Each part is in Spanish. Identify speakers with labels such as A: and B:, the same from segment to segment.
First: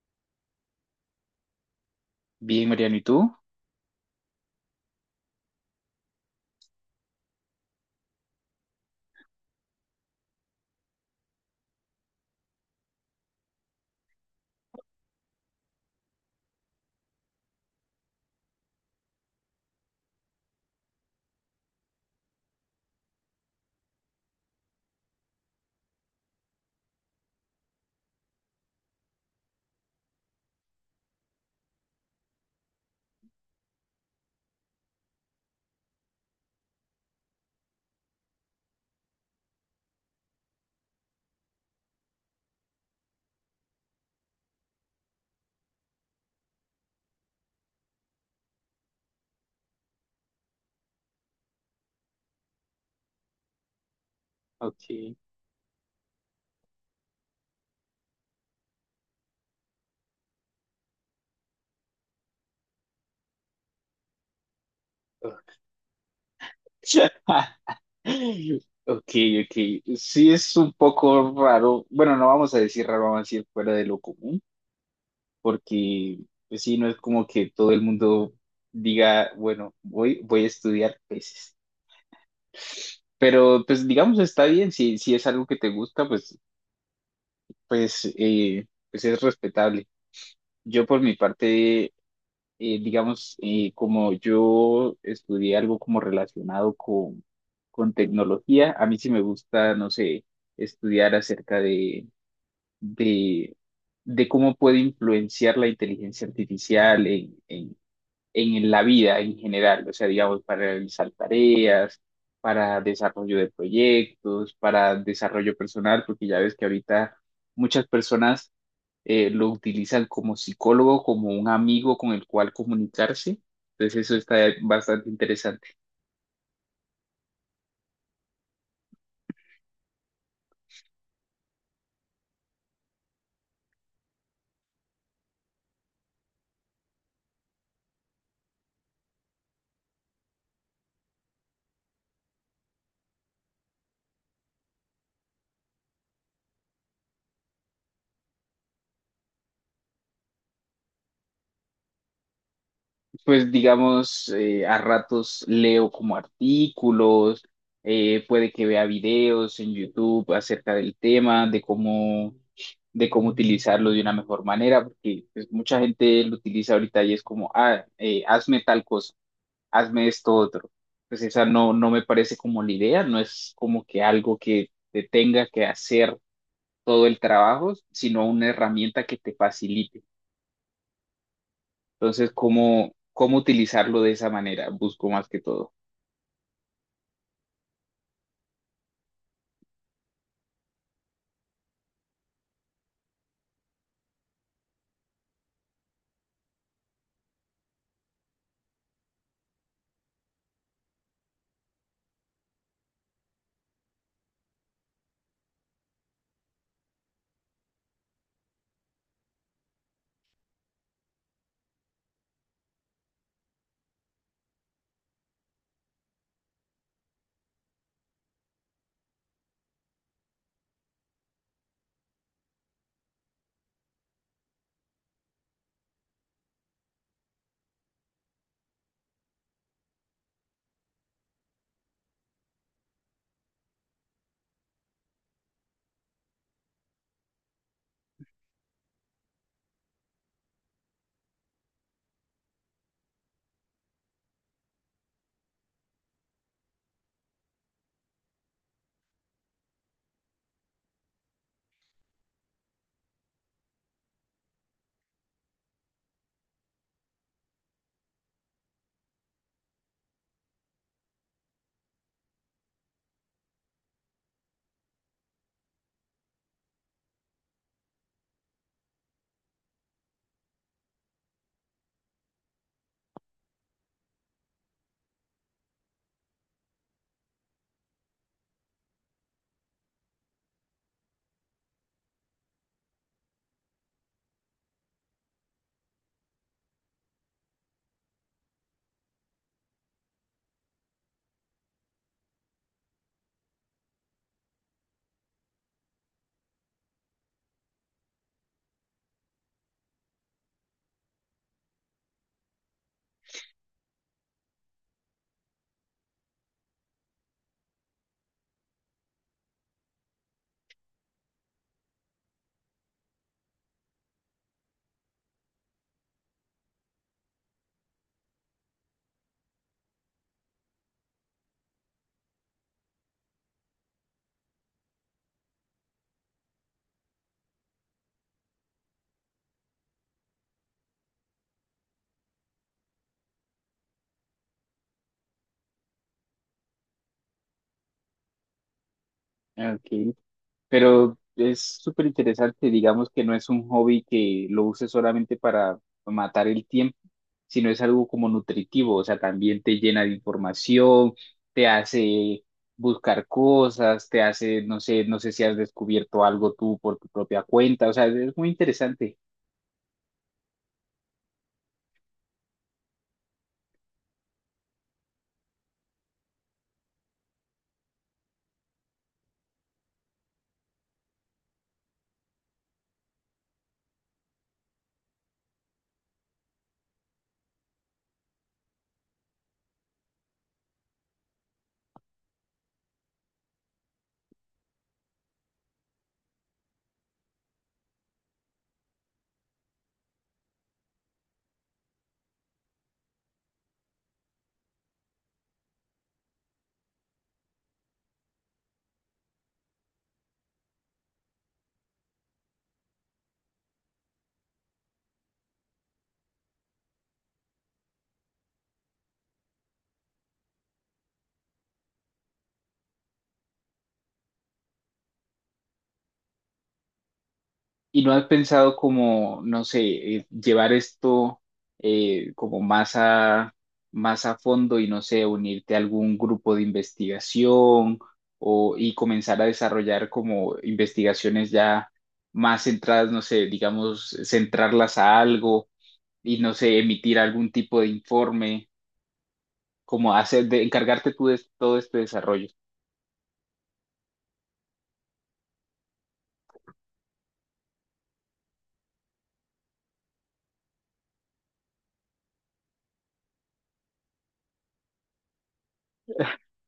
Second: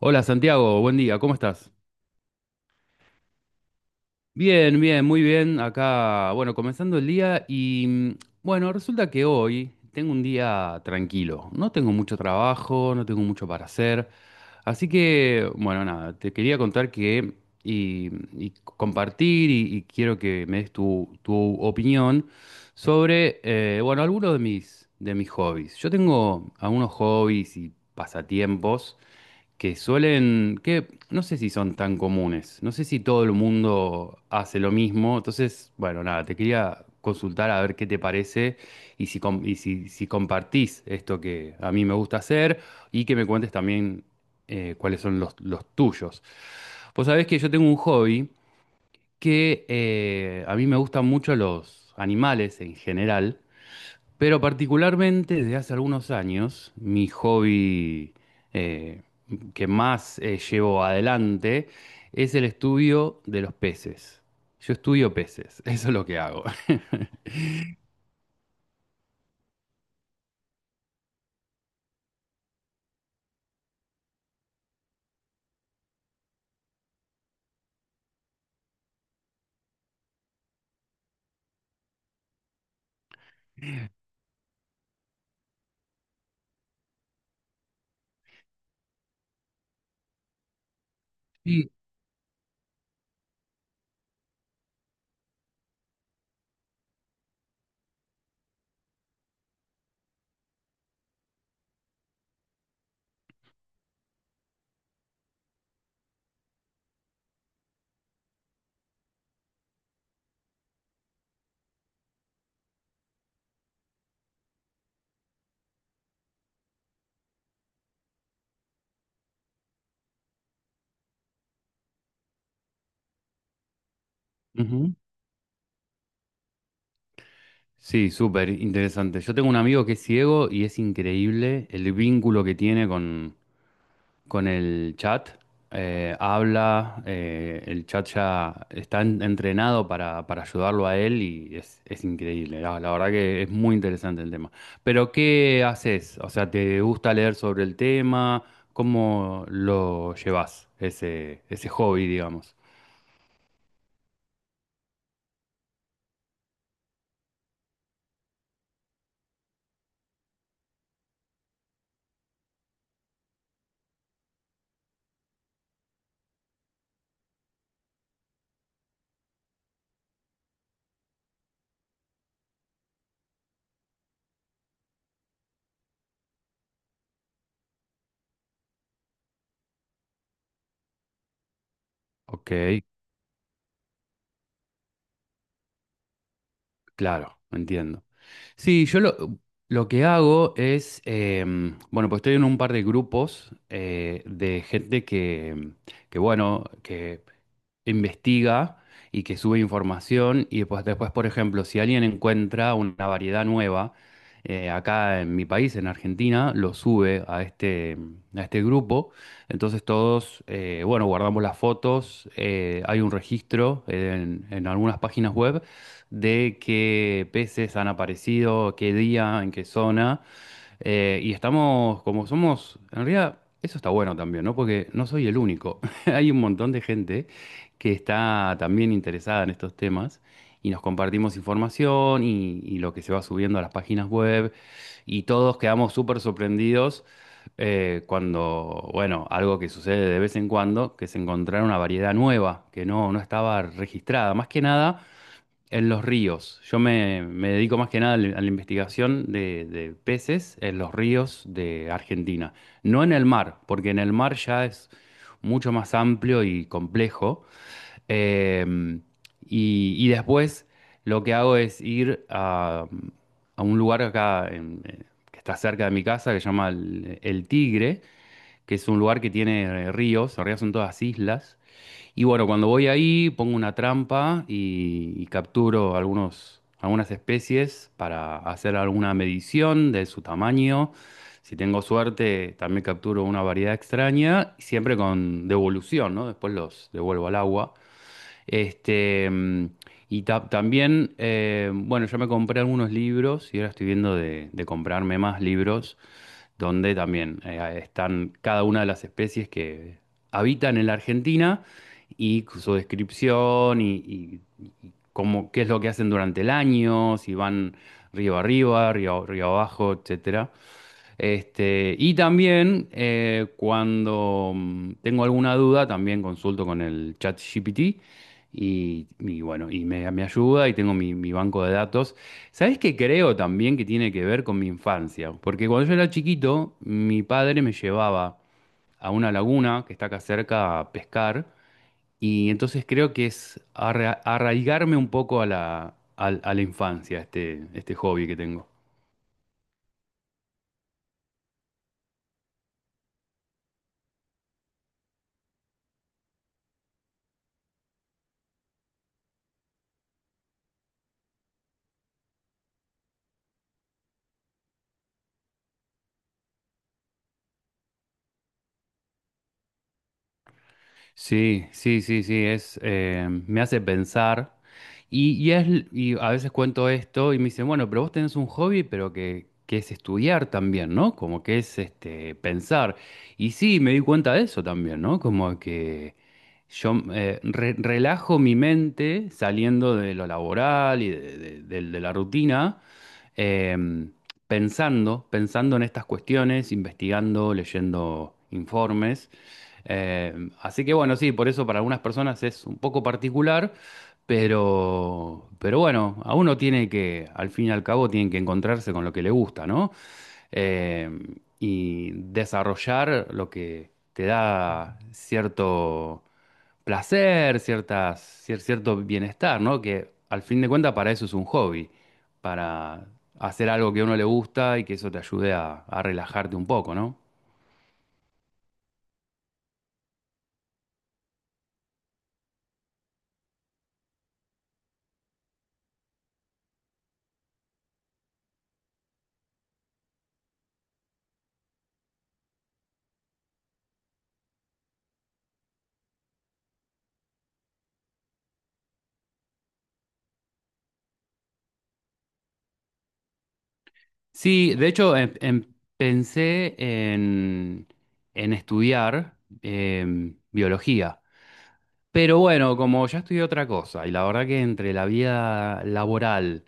A: Hola Santiago, buen día, ¿cómo estás?
B: Bien, Mariano, ¿y tú?
A: Bien, bien, muy bien. Acá, bueno, comenzando el día y bueno, resulta que hoy tengo un día tranquilo. No tengo mucho trabajo, no tengo mucho para hacer. Así que, bueno, nada, te quería contar que y compartir y quiero que me des tu opinión sobre, bueno, algunos de mis hobbies. Yo tengo algunos hobbies y pasatiempos que suelen, que no sé si son tan comunes, no sé si todo el mundo hace lo mismo, entonces, bueno, nada, te quería consultar a ver qué te parece y si, si compartís esto que a mí me gusta hacer y que me cuentes también cuáles son los tuyos. Vos sabés que yo tengo un hobby que a mí me gustan mucho los animales en general. Pero
B: Ok.
A: particularmente desde hace algunos años, mi hobby eh, que más llevo adelante es el estudio de los peces. Yo estudio peces, eso es lo que hago.
B: Ok, ok. Sí, es un poco raro. Bueno, no vamos a decir raro, vamos a decir fuera de lo común, porque pues sí, no es como que todo el mundo diga, bueno, voy a estudiar peces. Pero pues digamos, está bien, si es algo que te gusta, pues, pues, pues es respetable. Yo por mi
A: Sí.
B: parte digamos, como yo estudié algo como relacionado con tecnología, a mí sí me gusta, no sé, estudiar acerca de, de cómo puede influenciar la inteligencia artificial en la vida en general, o sea, digamos, para realizar tareas, para desarrollo de proyectos, para desarrollo personal, porque ya ves que ahorita muchas personas lo utilizan como psicólogo, como un amigo con el cual comunicarse. Entonces eso está
A: Ujú.
B: bastante interesante.
A: Sí, súper interesante. Yo tengo un amigo que es ciego y es increíble el vínculo que tiene con el chat, habla, el chat ya está entrenado para ayudarlo a él y es increíble, la verdad que es muy interesante el tema. Pero ¿qué haces? O sea, ¿te gusta leer sobre el tema? ¿Cómo lo llevas, ese hobby, digamos?
B: Pues digamos, a ratos leo como artículos, puede que vea videos en YouTube acerca del tema, de cómo utilizarlo de una mejor manera, porque pues, mucha gente lo utiliza ahorita y es como, hazme tal cosa, hazme esto otro. Pues esa no, no me parece como la idea, no es como que algo que te tenga que hacer todo el trabajo, sino una herramienta que te facilite. Entonces,
A: Ok,
B: ¿ cómo utilizarlo de esa manera? Busco más que todo.
A: claro, entiendo. Sí, lo que hago es, bueno, pues estoy en un par de grupos de gente que, que, bueno, que investiga y que sube información y pues después, por ejemplo, si alguien encuentra una variedad nueva acá en mi país, en Argentina, lo sube a a este grupo. Entonces todos, bueno, guardamos las fotos, hay un registro en algunas páginas web de qué peces han aparecido, qué día, en qué zona. Y estamos, como somos, en realidad eso está bueno también, ¿no? Porque no soy el único. Hay un montón de gente que está también interesada en estos temas y nos compartimos información y lo que se va subiendo a las páginas web y todos quedamos súper sorprendidos cuando, bueno, algo que sucede de vez en cuando, que se encontraron una variedad nueva que no, no estaba registrada. Más que nada en los ríos. Me dedico más que nada a la investigación de peces en los ríos de Argentina. No en el mar, porque en el mar ya es mucho más amplio y complejo. Eh, y después lo que hago es ir a un lugar acá que está cerca de mi casa que se llama El Tigre, que es un lugar que tiene ríos. En realidad son todas islas. Y bueno, cuando voy ahí pongo una trampa y capturo algunos, algunas especies para hacer alguna medición de su tamaño. Si tengo suerte, también capturo una variedad extraña, siempre con devolución, ¿no? Después los devuelvo al agua. Este, mm, también, bueno, yo me compré algunos libros y ahora estoy viendo de comprarme más libros donde también están cada una de las especies que habitan en la Argentina y su descripción y cómo, qué es lo que hacen durante el año, si van río arriba, río abajo, etcétera. Y también cuando tengo alguna duda, también consulto con el chat GPT y bueno, me ayuda y tengo mi banco de datos. ¿Sabés qué creo también que tiene que ver con mi infancia? Porque cuando yo era chiquito, mi padre me llevaba a una laguna que está acá cerca a pescar y entonces creo que es arraigarme un poco a la, a la infancia, este hobby que tengo.
B: Ok. Pero es súper interesante, digamos que no es un hobby que lo uses solamente para matar el tiempo, sino es algo como nutritivo, o sea, también te llena de información, te hace buscar cosas, te hace, no sé, no sé si has descubierto algo tú por tu propia cuenta, o sea, es muy interesante.
A: Sí, sí, sí, sí, es, me hace pensar. Y es, y a veces cuento esto y me dicen, bueno, pero vos tenés un hobby, pero que es estudiar también, ¿no? Como que es este, pensar. Y sí, me di cuenta de eso también, ¿no? Como que yo relajo mi mente saliendo de lo laboral y de, de la rutina, em, pensando, pensando en estas cuestiones, investigando, leyendo informes. Eh, Así que bueno, sí, por eso para algunas personas es un poco particular, pero bueno, a uno tiene que, al fin y al cabo, tiene que encontrarse con lo que le gusta, ¿no? Eh, y desarrollar lo que te da cierto placer, ciertas, cierto bienestar, ¿no? Que al fin de cuentas para eso es un hobby, para hacer algo que a uno le gusta y que eso te ayude a relajarte un poco, ¿no?
B: ¿Y no has pensado como, no sé, llevar esto como más más a fondo y no sé, unirte a algún grupo de investigación o, y comenzar a desarrollar como investigaciones ya más centradas, no sé, digamos, centrarlas a algo y no sé, emitir algún tipo de informe, como hacer, de, encargarte tú de todo este desarrollo?
A: Sí, de hecho, pensé en estudiar biología. Pero bueno, como ya estudié otra cosa, y la verdad que entre la vida laboral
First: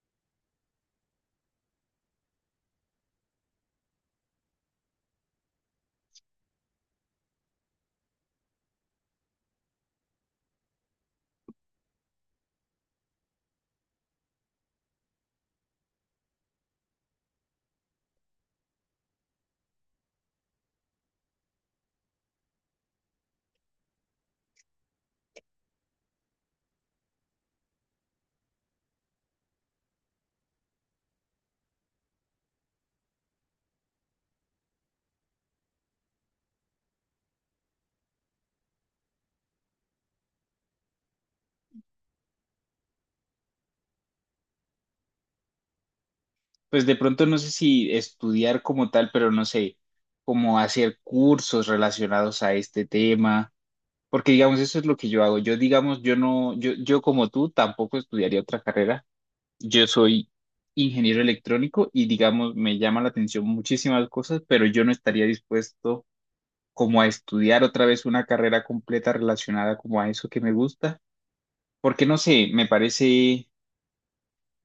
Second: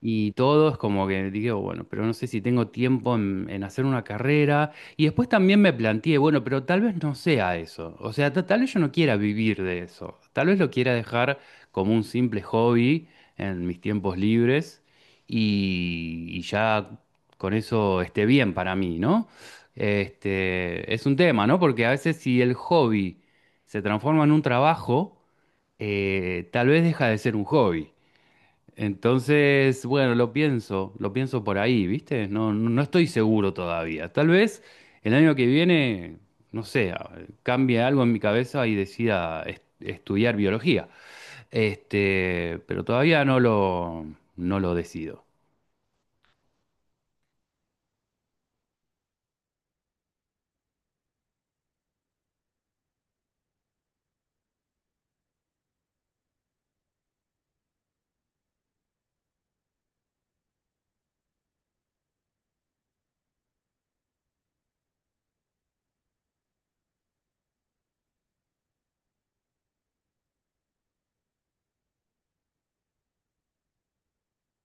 A: y todo es como que digo, bueno, pero no sé si tengo tiempo en hacer una carrera. Y después también me planteé, bueno, pero tal vez no sea eso. O sea, tal vez yo no quiera vivir de eso. Tal vez lo quiera dejar como un simple hobby en mis tiempos libres y ya con eso esté bien para mí, ¿no? Es un tema, ¿no? Porque a veces si el hobby se transforma en un trabajo, tal vez deja de ser un hobby. Entonces, bueno, lo pienso por ahí, ¿viste? No, no estoy seguro todavía. Tal vez el año que viene, no sé, cambie algo en mi cabeza y decida estudiar biología. Pero todavía no lo, no lo decido.
B: Pues de pronto no sé si estudiar como tal, pero no sé, como hacer cursos relacionados a este tema, porque digamos, eso es lo que yo hago. Yo, digamos, yo no, yo como tú tampoco estudiaría otra carrera. Yo soy ingeniero electrónico y digamos, me llama la atención muchísimas cosas, pero yo no estaría dispuesto como a estudiar otra vez una carrera completa relacionada como a eso que me gusta, porque no sé, me parece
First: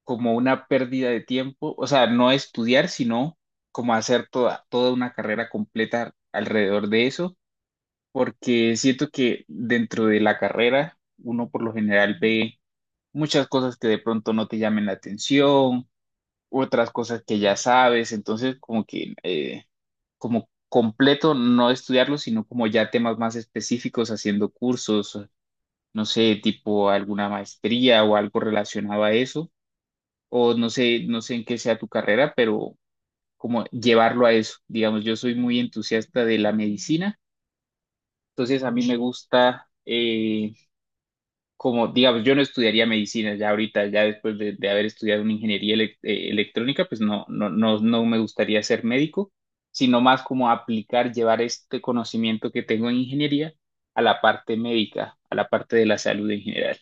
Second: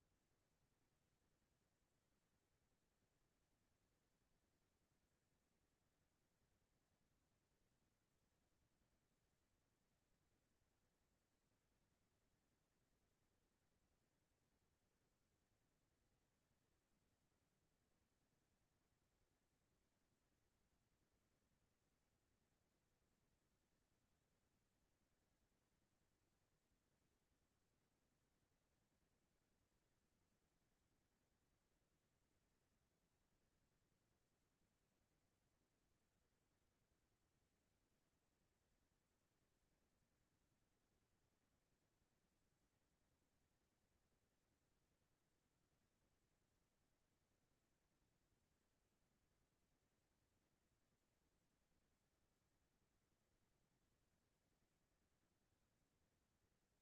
B: como una pérdida de tiempo, o sea, no estudiar, sino como hacer toda, toda una carrera completa alrededor de eso, porque siento que dentro de la carrera uno por lo general ve muchas cosas que de pronto no te llamen la atención, otras cosas que ya sabes, entonces como que como completo no estudiarlo, sino como ya temas más específicos haciendo cursos, no sé, tipo alguna maestría o algo relacionado a eso o no sé, no sé en qué sea tu carrera, pero como llevarlo a eso. Digamos, yo soy muy entusiasta de la medicina, entonces a mí me gusta, como, digamos, yo no estudiaría medicina ya ahorita, ya después de haber estudiado una ingeniería electrónica, pues no, no, no, no me gustaría ser médico, sino más como aplicar, llevar este conocimiento que tengo en ingeniería a la parte médica, a la parte de la salud en general.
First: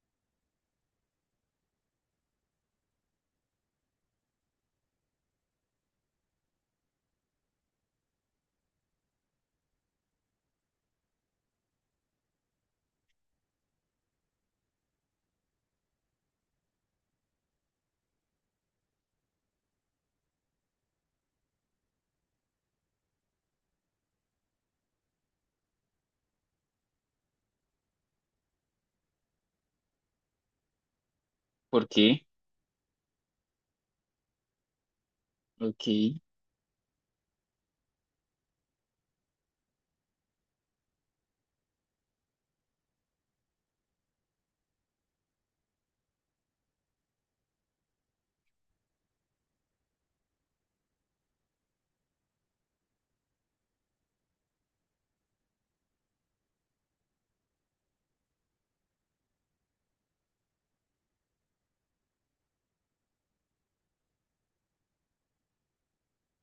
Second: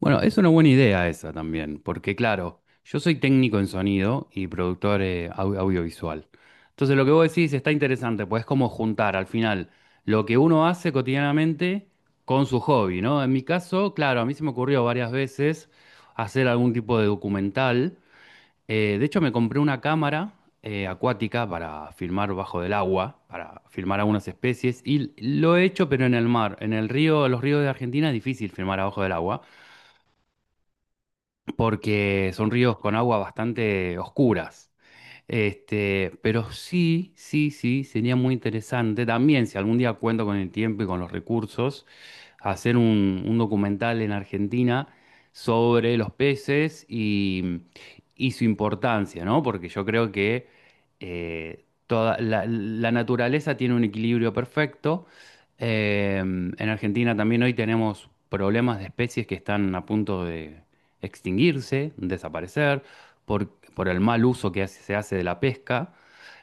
A: Bueno, es una buena idea esa también, porque claro, yo soy técnico en sonido y productor audiovisual. Entonces lo que vos decís está interesante, pues es como juntar al final lo que uno hace cotidianamente con su hobby, ¿no? En mi caso, claro, a mí se me ocurrió varias veces hacer algún tipo de documental. De hecho, me compré una cámara acuática para filmar bajo del agua, para filmar algunas especies, y lo he hecho, pero en el mar. En el río, los ríos de Argentina es difícil filmar abajo del agua
B: ¿Por qué?
A: porque son ríos con aguas bastante oscuras.
B: Ok,
A: Pero sí, sí, sí, sería muy interesante también, si algún día cuento con el tiempo y con los recursos, hacer un documental en Argentina sobre los peces y su importancia, ¿no? Porque yo creo que toda la naturaleza tiene un equilibrio perfecto. En Argentina también hoy tenemos problemas de especies que están a punto de extinguirse, desaparecer por, por el mal uso que se hace de la pesca.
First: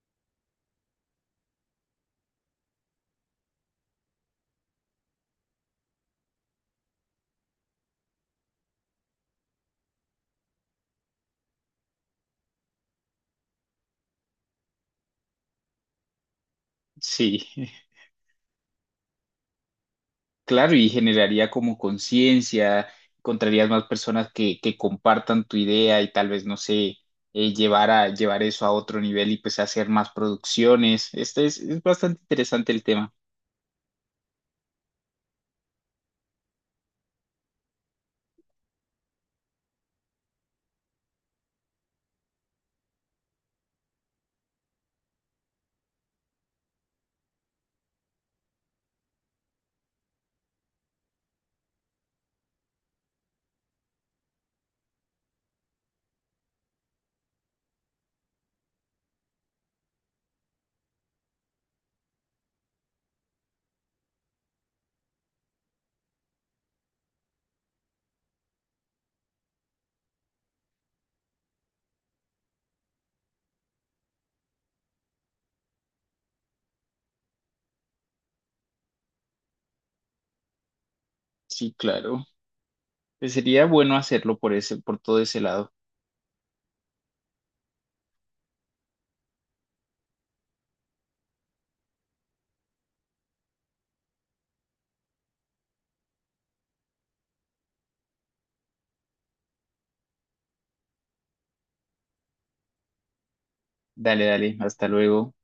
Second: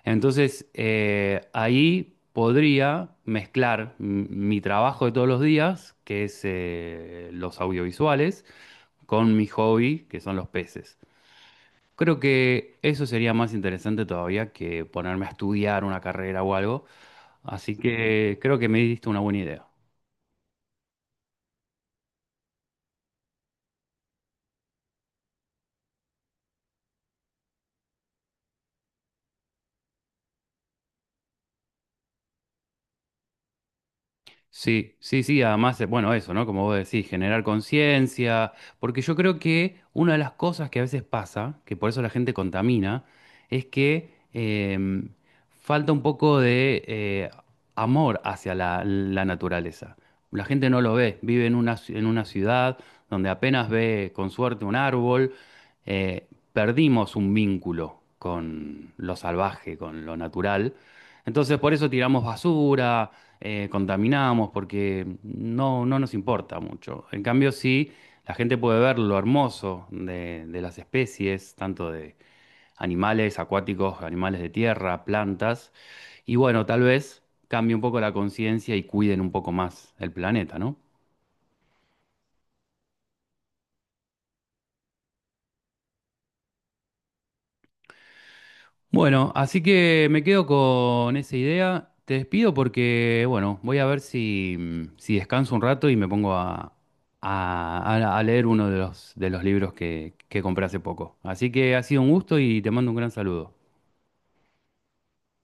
A: Entonces, ahí podría mezclar mi trabajo de todos los días, que es los audiovisuales, con mi hobby, que son los peces. Creo que eso sería más interesante todavía que ponerme a estudiar una carrera o algo.
B: sí.
A: Así que creo que me diste una buena idea.
B: Claro, y generaría como conciencia, encontrarías más personas que compartan tu idea y tal vez, no sé, llevar llevar eso a otro nivel y pues hacer más producciones. Este es bastante interesante el tema.
A: Sí, sí, sí, además, bueno, eso, ¿no? Como vos decís, generar conciencia, porque yo creo que una de las cosas que a veces pasa, que por eso la gente contamina, es que falta un poco de amor hacia la naturaleza. La gente no lo ve, vive en una, en una ciudad donde apenas ve con suerte un árbol, eh, perdimos un vínculo con lo salvaje, con lo natural. Entonces por eso tiramos basura, contaminamos, porque no, no nos importa mucho. En cambio, sí, la gente puede ver lo hermoso de las especies, tanto de animales acuáticos, animales de tierra, plantas, y bueno, tal vez cambie un poco la conciencia y cuiden un poco más el planeta, ¿no?
B: Sí, claro. Pues sería bueno hacerlo por ese, por todo ese lado.
A: Bueno, así que me quedo con esa idea. Te despido porque, bueno, voy a ver si, si descanso un rato y me pongo a, a leer uno de los libros que compré hace poco. Así que ha sido un gusto y te mando un gran saludo.
B: Dale, dale, hasta luego.